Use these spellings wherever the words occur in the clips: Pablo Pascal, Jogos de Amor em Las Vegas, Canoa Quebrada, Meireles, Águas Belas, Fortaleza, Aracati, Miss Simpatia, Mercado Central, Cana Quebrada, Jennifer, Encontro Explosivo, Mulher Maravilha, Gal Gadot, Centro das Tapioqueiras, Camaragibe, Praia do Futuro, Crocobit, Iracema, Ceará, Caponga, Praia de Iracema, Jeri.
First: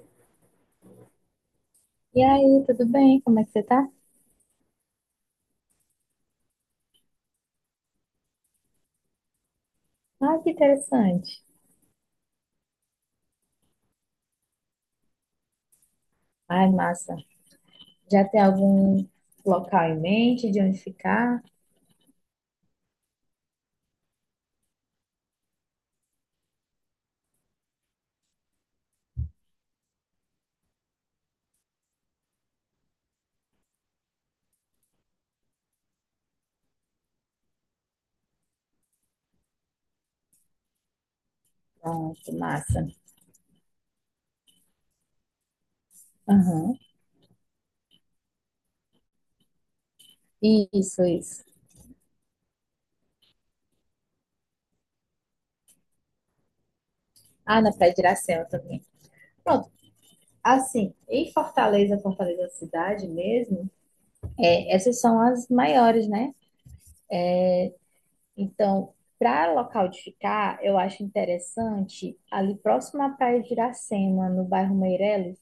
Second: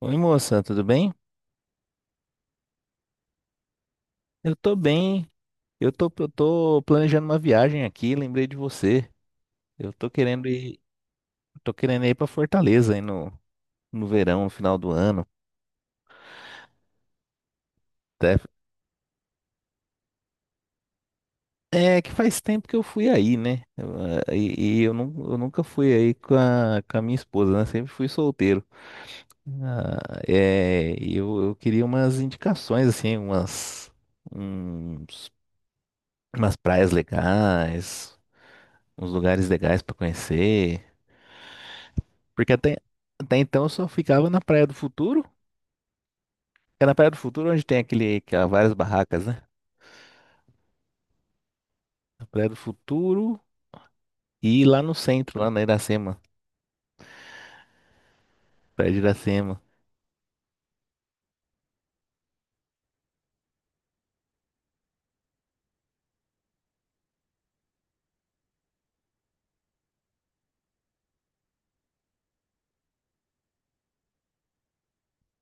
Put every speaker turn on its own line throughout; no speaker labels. Oi, moça, tudo bem?
E aí, tudo bem? Como é que você tá?
Eu tô bem. Eu tô planejando uma viagem aqui, lembrei de você. Eu
Ah, que interessante.
tô querendo ir pra Fortaleza aí no verão, no final do ano.
Ai, massa. Já
Até-
tem algum local em mente de onde ficar?
É que faz tempo que eu fui aí, né? E eu nunca fui aí com a minha esposa, né? Sempre fui solteiro. Ah, eu queria umas indicações, assim, uns, umas praias legais, uns lugares legais pra conhecer.
Pronto,
Porque até,
massa.
até então eu só ficava na Praia do Futuro.
Aham.
É na Praia do Futuro onde tem várias barracas, né?
Isso, isso.
Na Praia do Futuro e lá no centro, lá na Iracema.
Ah, na Praia de Iracema também.
Praia de Iracema.
Pronto. Assim, em Fortaleza, Fortaleza cidade mesmo, é, essas são as maiores, né? Então, para local de ficar, eu acho interessante ali próximo à Praia de Iracema, no bairro Meireles.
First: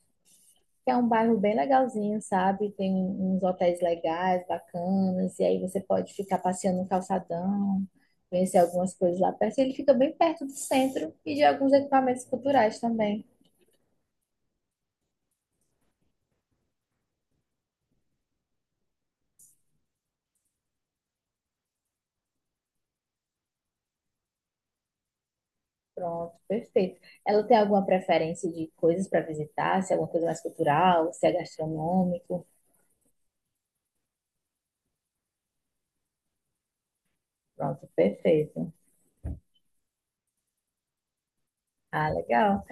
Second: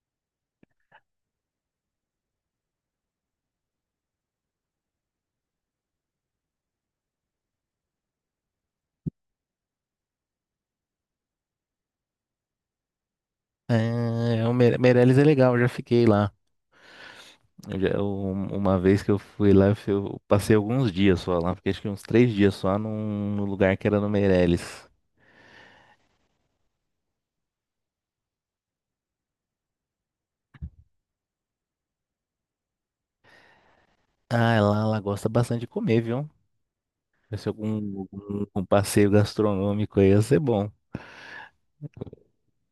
É um bairro bem legalzinho, sabe? Tem uns hotéis legais, bacanas, e aí você pode ficar passeando no calçadão, conhecer algumas coisas lá perto. Ele fica bem perto do centro e de alguns equipamentos culturais também.
É o Meireles é legal, eu já fiquei lá. Eu já- eu- uma vez que eu fui lá, eu passei alguns dias só lá. Fiquei acho que uns 3 dias só num lugar que era no Meireles.
Pronto, perfeito. Ela tem alguma preferência de coisas para visitar? Se é alguma coisa mais cultural, se é gastronômico?
Ah, lá ela gosta bastante de comer, viu? Se
Pronto,
algum, algum
perfeito.
passeio gastronômico aí ia ser bom.
Ah, legal.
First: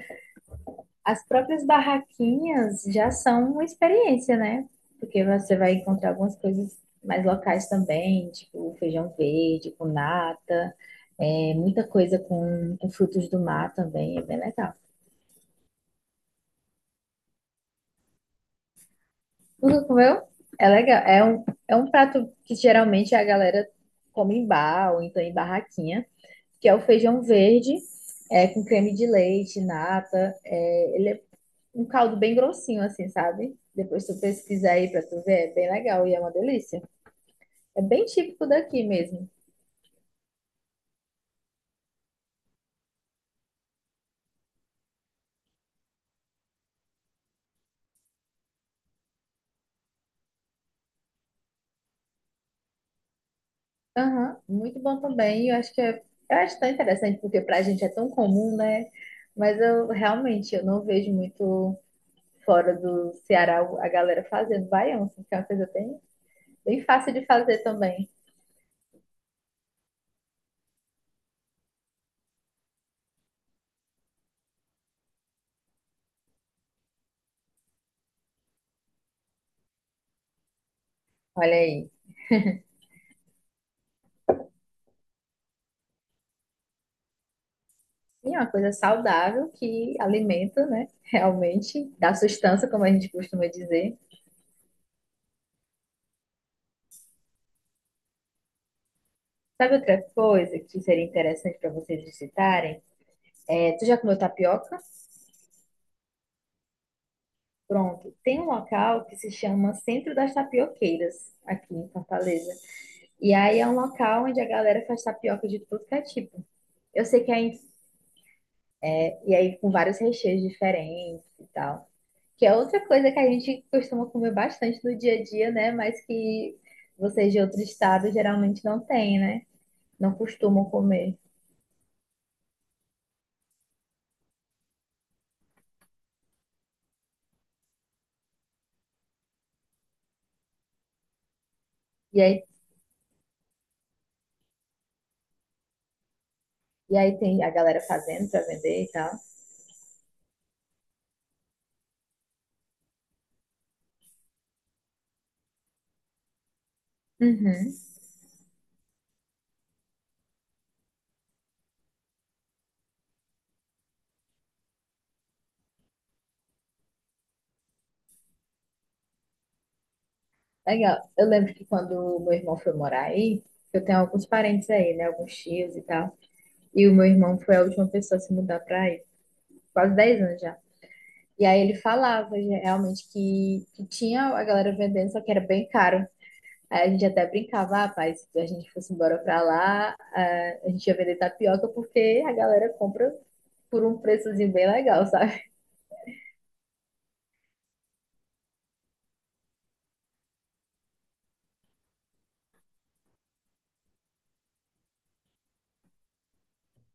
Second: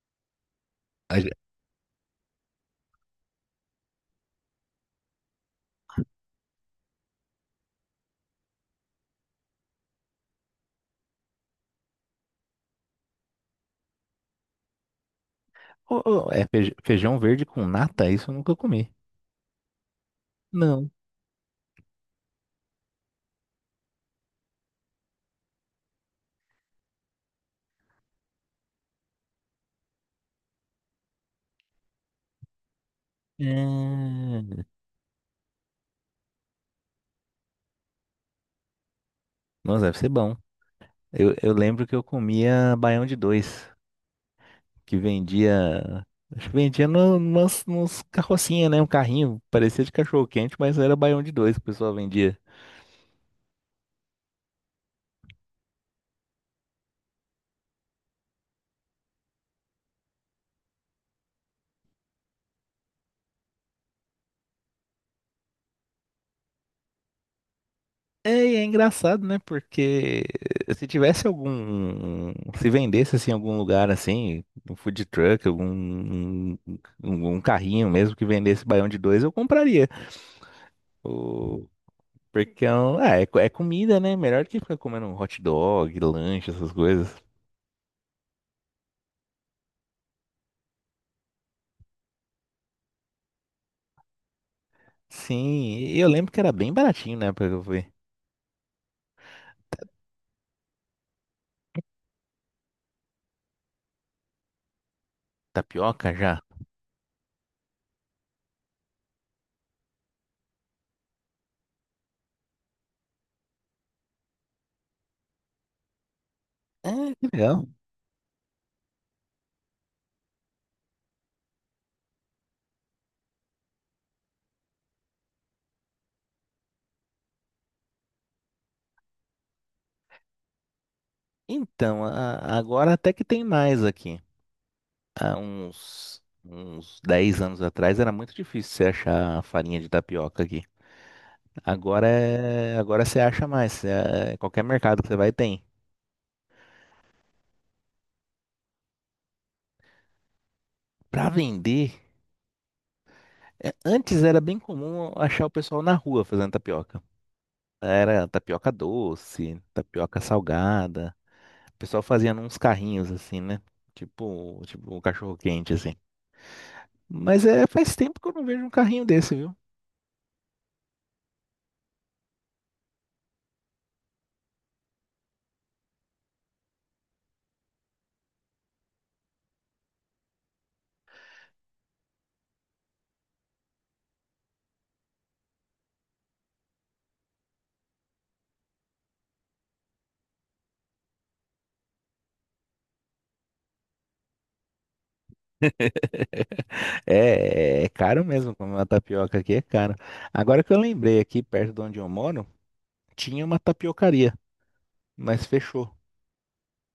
As próprias barraquinhas já são uma experiência, né? Porque você vai encontrar algumas coisas mais locais também, tipo feijão verde, com nata, muita coisa com frutos do mar também, é bem legal.
Ô, é feijão verde com nata? Isso eu nunca comi.
Nunca comeu? É
Não.
legal. É um prato que geralmente a galera come em bar ou então em barraquinha, que é o feijão verde, com creme de leite, nata. Ele é um caldo bem grossinho, assim, sabe? Depois
É...
tu pesquisar aí pra tu ver, é bem legal e é uma delícia. É bem típico daqui mesmo.
Nossa, deve ser bom. Eu lembro que eu comia baião de dois, que vendia. Acho que vendia no, nos, nos carrocinha, né? Um carrinho, parecia de cachorro-quente, mas era baião de dois que o pessoal vendia.
Aham, muito bom também. Eu acho tão interessante porque pra gente é tão comum, né? Mas eu realmente eu não vejo muito fora do Ceará a galera fazendo baião, assim, que é uma coisa bem, bem fácil de fazer também.
É, e é engraçado, né? Porque se tivesse algum. Se vendesse assim, em algum lugar assim, um food truck, algum um, um um carrinho mesmo que vendesse baião de dois, eu compraria.
Olha aí.
Porque é comida, né? Melhor que ficar comendo um hot dog, lanche, essas coisas.
E é uma coisa saudável que alimenta, né? Realmente dá sustância, como a gente costuma dizer.
Sim, e eu lembro que era bem baratinho, né? Porque eu fui.
Sabe outra coisa que seria interessante para vocês visitarem? Tu já comeu tapioca?
Tapioca já?
Pronto, tem um local que se chama Centro das Tapioqueiras, aqui em Fortaleza. E aí é um local onde a galera faz tapioca de tudo que é tipo.
É,
Eu sei
que
que aí,
legal.
e aí com vários recheios diferentes e tal. Que é outra coisa que a gente costuma comer bastante no dia a dia, né? Mas que vocês de outro estado geralmente não têm, né? Não costumam comer.
Então, agora até que tem mais aqui. Há uns 10 anos atrás era muito difícil você achar farinha de tapioca aqui. Agora
E aí,
é, agora você acha mais. É, qualquer mercado que você vai tem.
e aí, tem a galera fazendo para vender e tal.
Pra vender, antes era bem comum achar o pessoal na rua fazendo tapioca.
Uhum.
Era tapioca doce, tapioca salgada. O pessoal fazia uns carrinhos assim, né? Tipo, tipo um cachorro quente assim. Mas é, faz tempo que eu não vejo um carrinho desse, viu?
Legal. Eu lembro que quando o meu irmão foi morar aí, eu tenho alguns parentes aí, né? Alguns tios e tal. E o meu irmão foi a última pessoa a se mudar pra aí, quase 10 anos já. E aí ele falava já, realmente que tinha a galera vendendo, só que era bem caro. Aí a gente até brincava, ah, pai, se a gente fosse embora pra lá, ah, a gente ia vender tapioca porque a galera compra por um preçozinho bem legal, sabe?
É caro mesmo, comer uma tapioca aqui é caro. Agora que eu lembrei, aqui perto de onde eu moro, tinha uma tapiocaria, mas fechou.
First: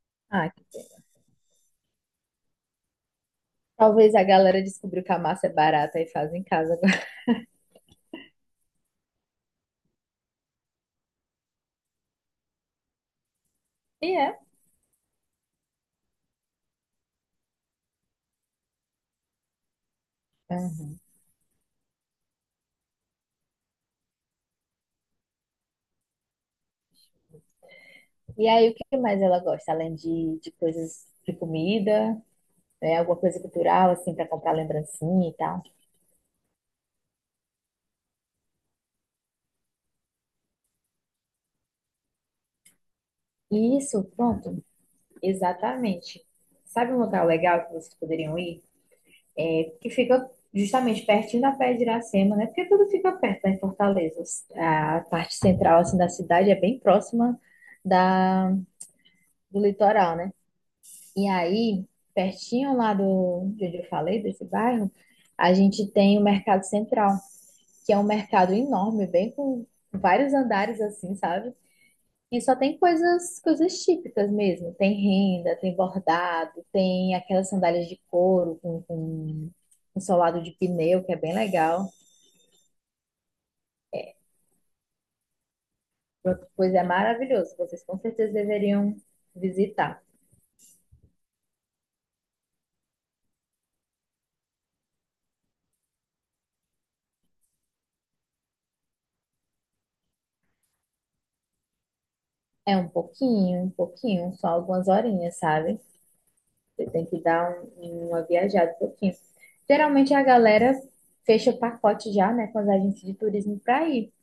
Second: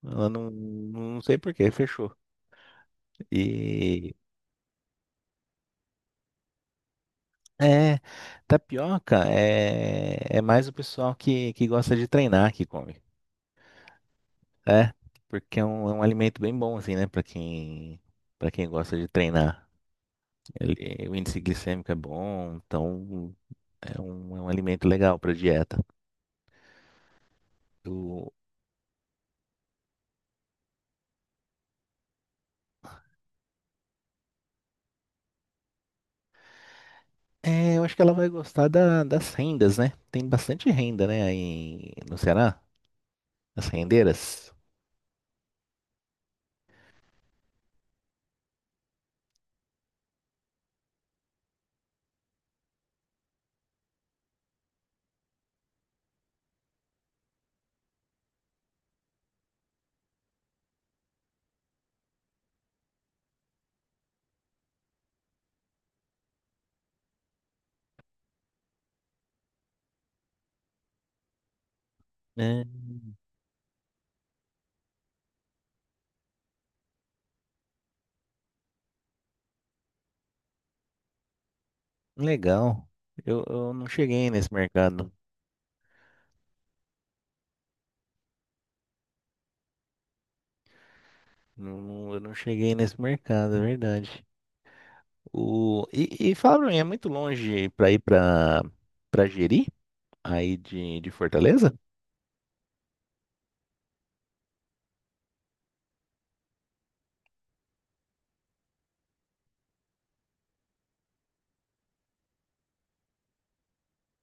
Ela não,
Ah, que pena.
não sei por que fechou. E
Talvez a galera descobriu que a massa é barata e faz em casa agora.
é, Tapioca é mais o pessoal que gosta de treinar que come.
E é.
É, porque é um alimento bem bom, assim, né? Pra quem, para quem gosta de treinar.
Aham.
O índice glicêmico é bom, então é um alimento legal pra dieta. O-
E aí, o que mais ela gosta, além de coisas de comida, né? Alguma coisa cultural, assim, para comprar lembrancinha e tal.
eu acho que ela vai gostar das rendas, né? Tem bastante renda, né, aí no Ceará? As
E isso,
rendeiras.
pronto, exatamente. Sabe um lugar legal que vocês poderiam ir? Que fica justamente pertinho da Praia de Iracema, né? Porque tudo fica perto, né, em Fortaleza. A parte central, assim, da cidade é bem próxima da, do litoral, né? E aí, pertinho lá do, de onde eu falei, desse bairro, a gente tem o Mercado Central, que é um mercado enorme, bem com vários andares assim, sabe? E só
É,
tem coisas típicas mesmo. Tem renda, tem bordado, tem aquelas sandálias de couro com um solado de pneu, que é bem legal.
legal. Eu não cheguei nesse mercado.
Pronto, pois é maravilhoso. Vocês com certeza deveriam visitar.
Não, não, eu não cheguei nesse mercado, é verdade. E fala pra mim, é muito longe pra ir pra Jeri, aí de Fortaleza?
É um pouquinho, só algumas horinhas, sabe? Você tem que dar uma viajada um pouquinho. Geralmente a galera fecha o pacote já, né, com as agências de turismo para ir.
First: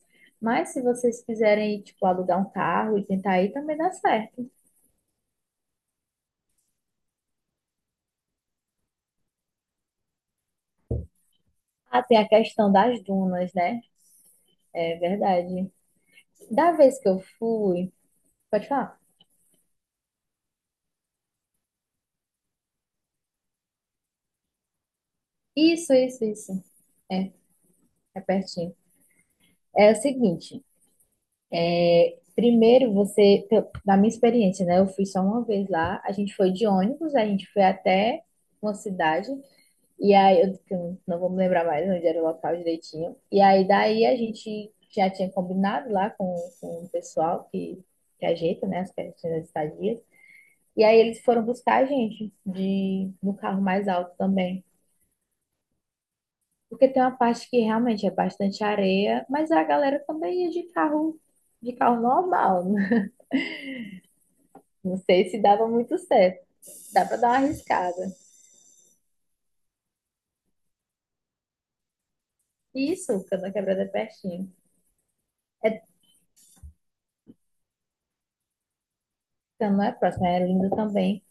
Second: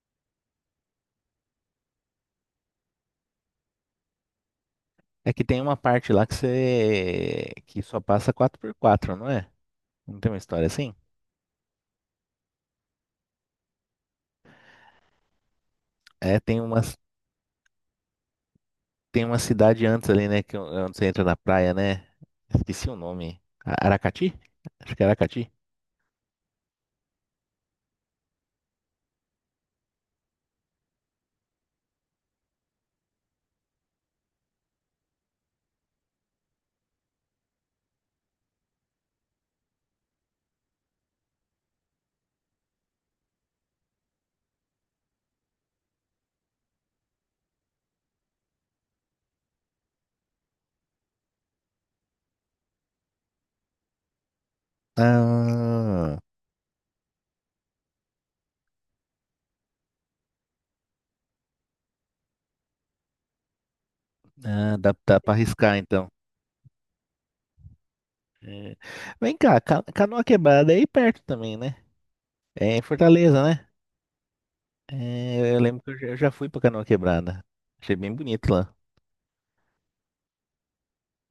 Mas se vocês quiserem, tipo, alugar um carro e tentar ir, também dá certo.
É que tem uma parte lá que você que só passa quatro por quatro, não é? Não tem uma história assim?
Ah, tem a questão das dunas, né? É verdade.
É, tem
Da
uma,
vez que eu fui, pode falar?
tem uma cidade antes ali, né? Que, é onde você entra na praia, né? Esqueci o nome. Aracati? Acho que é Aracati.
Isso, isso, isso. É, é pertinho. É o seguinte, primeiro você, da minha experiência, né? Eu fui só uma vez lá, a gente foi de ônibus, a gente foi até uma cidade. E aí, eu não vou me lembrar mais onde era o local direitinho. E aí, daí a gente já tinha combinado lá com o pessoal que ajeita, né, as questões das estadias. E aí eles foram buscar a gente de, no carro mais alto também.
Ah,
Porque tem uma parte que realmente é bastante areia, mas a galera também ia de carro normal. Né?
ah, dá,
Não
dá
sei
pra
se dava
arriscar
muito
então.
certo. Dá para dar uma arriscada.
É. Vem cá, Canoa Quebrada é aí perto também, né? É em
Isso,
Fortaleza,
Cana
né?
Quebrada é pertinho.
É, eu lembro que eu já fui pra Canoa Quebrada. Achei bem bonito lá.
Então, não é próximo, é lindo também.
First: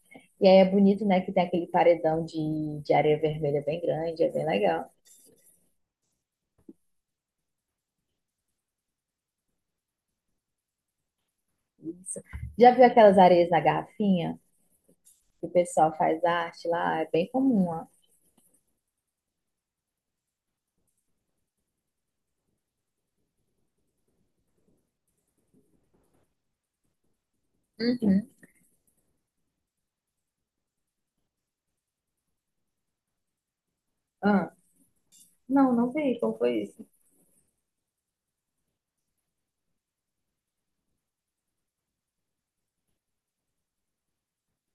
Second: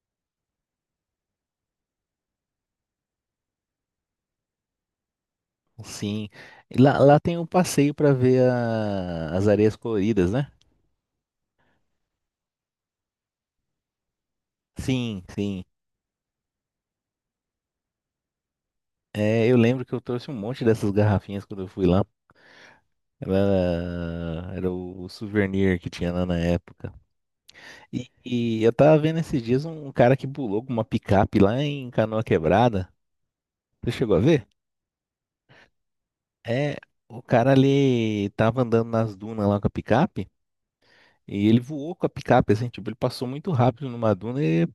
E aí é bonito, né, que tem aquele paredão de areia vermelha bem grande, é bem legal.
Sim. E lá tem um passeio para ver as areias coloridas, né?
Isso. Já viu aquelas areias na garrafinha?
Sim,
Que o
sim.
pessoal faz arte lá, é bem comum, ó.
É, eu lembro que eu trouxe um monte dessas garrafinhas quando eu fui lá. Era, era o souvenir que tinha lá na época. E,
Uhum.
e eu tava vendo esses dias um cara que pulou com uma picape lá em Canoa Quebrada. Você chegou a ver?
Ah, não, não vi. Como foi
É,
isso?
o cara ali tava andando nas dunas lá com a picape e ele voou com a picape, assim, tipo, ele passou muito rápido numa duna e a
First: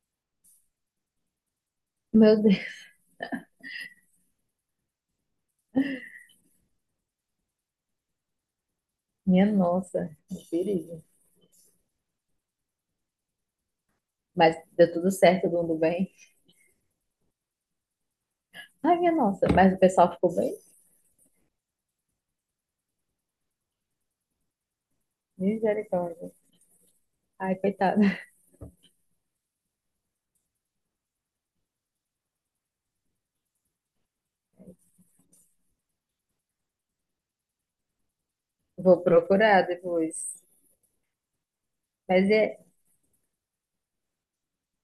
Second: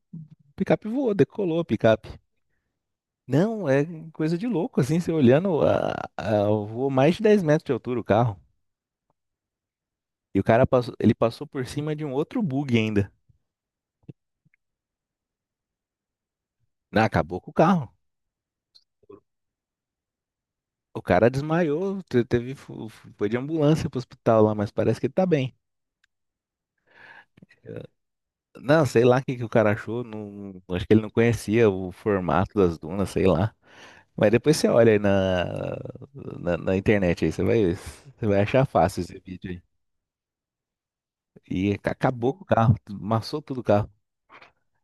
picape voou, decolou a picape.
Meu Deus,
Não, é coisa de louco, assim, você olhando, a, eu vou mais de 10 metros de altura o carro.
minha nossa, que
E o cara passou,
perigo.
ele passou por cima de um outro bug ainda.
Mas deu tudo certo, todo mundo bem.
Não, acabou com o carro.
Ai, minha nossa, mas o pessoal ficou bem?
O cara desmaiou, teve, foi de ambulância pro hospital lá, mas parece que ele tá bem.
Misericórdia. Ai,
Eh,
coitado.
Não, sei lá o que que o cara achou, não, acho que ele não conhecia o formato das dunas, sei lá. Mas depois você olha aí na internet aí, você vai achar
Vou
fácil esse vídeo
procurar
aí.
depois.
E
Mas
acabou com o
é,
carro, amassou tudo o carro.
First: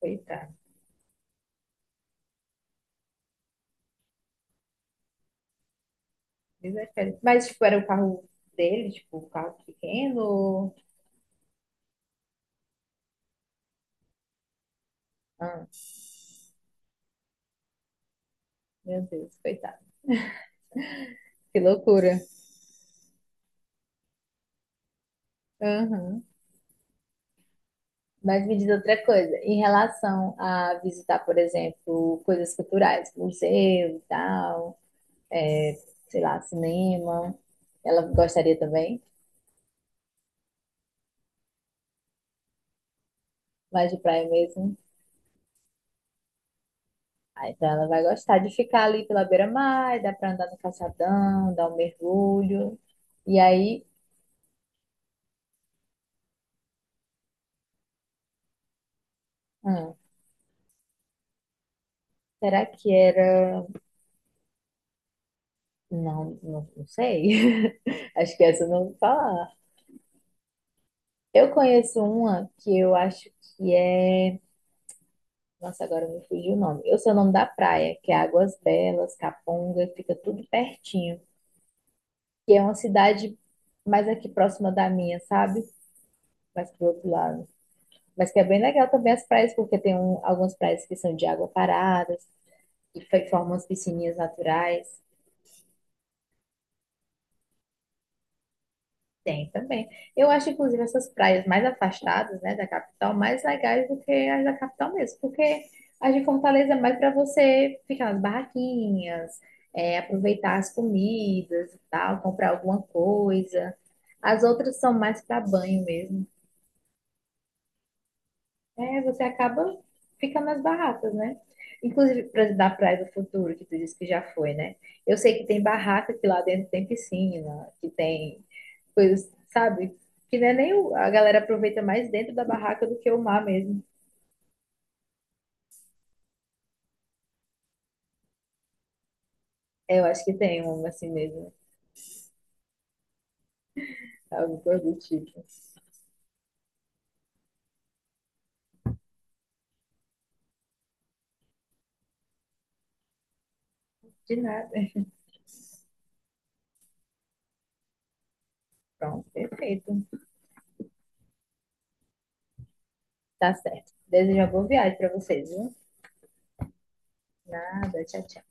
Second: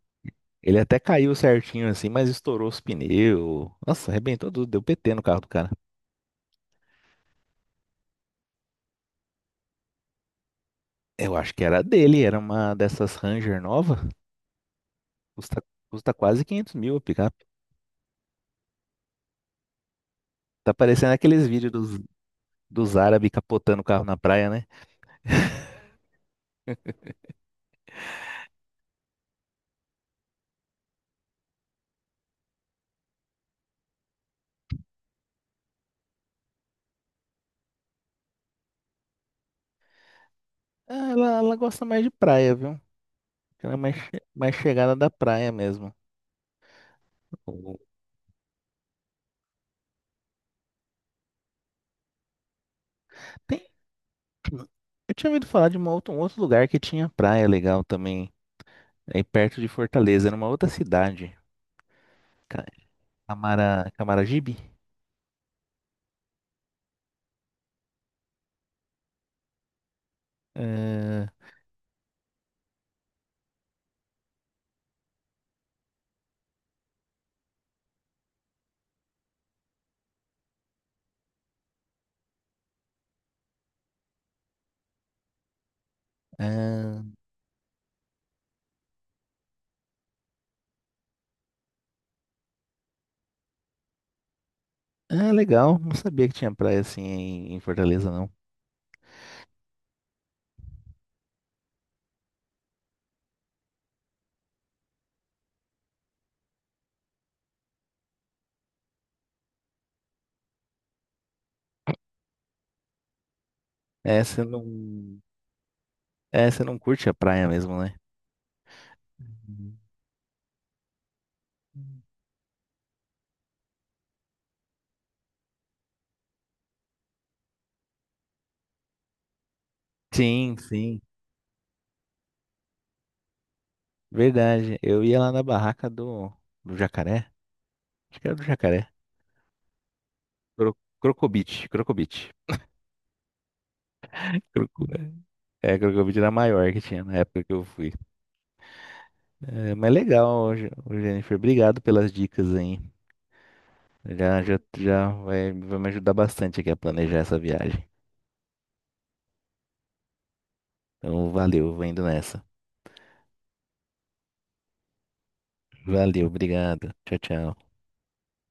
coitado.
Ele até caiu certinho assim, mas estourou os pneus. Nossa, arrebentou tudo, deu PT no carro do cara.
Desespero. Mas, tipo, era o carro dele, tipo, o carro pequeno.
Eu acho que era dele, era uma dessas Ranger nova. Custa,
Ah,
custa quase 500 mil a picape.
meu Deus, coitado.
Tá parecendo aqueles
Que
vídeos dos,
loucura.
dos árabes capotando o carro na praia, né?
Aham. Mas me diz outra coisa, em relação a visitar, por exemplo, coisas culturais, museu e tal, é, sei lá, cinema, ela gostaria também,
Ah, ela gosta mais de praia, viu? Ela é
mais
mais,
de
che-
praia
mais
mesmo.
chegada da praia mesmo.
Ah, então
O-
ela vai gostar de ficar ali pela beira-mar, dá pra andar no calçadão, dar um mergulho. E
Tem,
aí,
eu tinha ouvido falar de um outro lugar que tinha praia legal também, aí perto de
hum,
Fortaleza, numa outra cidade. Ca-
será que era.
Camaragibe?
Não, não, não sei. Acho que essa eu não vou falar.
É,
Eu conheço uma que eu acho que é. Nossa, agora me fugiu o nome. Eu sei o nome da praia, que é Águas Belas, Caponga, fica tudo pertinho. Que é uma cidade mais aqui próxima da minha, sabe? Mais pro
Ah,
outro lado. Mas que é bem legal também as praias, porque tem algumas praias que são de água parada, que formam as piscininhas naturais.
ah, legal. Não sabia que tinha praia assim em Fortaleza, não.
Tem também. Eu acho, inclusive, essas praias mais afastadas, né, da capital, mais legais do que as da capital mesmo, porque as de Fortaleza é mais para você ficar nas barraquinhas, aproveitar as comidas e tal, comprar alguma coisa.
É, você
As outras são
não.
mais para banho mesmo.
É, você não curte a praia mesmo, né?
É, você
Uhum.
acaba ficando nas barracas, né? Inclusive, da Praia do Futuro, que tu disse que já foi, né? Eu sei que tem barraca que lá dentro tem piscina, que tem coisas, sabe? Que não é
Sim,
nem
sim.
a galera aproveita mais dentro da barraca do que o mar mesmo.
Verdade. Eu ia lá na barraca do jacaré. Acho que era do jacaré.
É, eu acho que tem um assim mesmo,
Crocobit, Crocobit.
algo
Croco-
do tipo.
Crocobit era a maior que tinha na época que eu fui. É, mas legal, Jennifer. Obrigado pelas dicas aí.
De
Já, já,
nada.
já vai, vai me ajudar bastante aqui a planejar essa viagem.
Pronto, perfeito.
Então, valeu, vou indo nessa.
Tá certo. Desejo uma boa viagem pra vocês, viu?
Valeu, obrigado. Tchau, tchau.
Nada, tchau, tchau.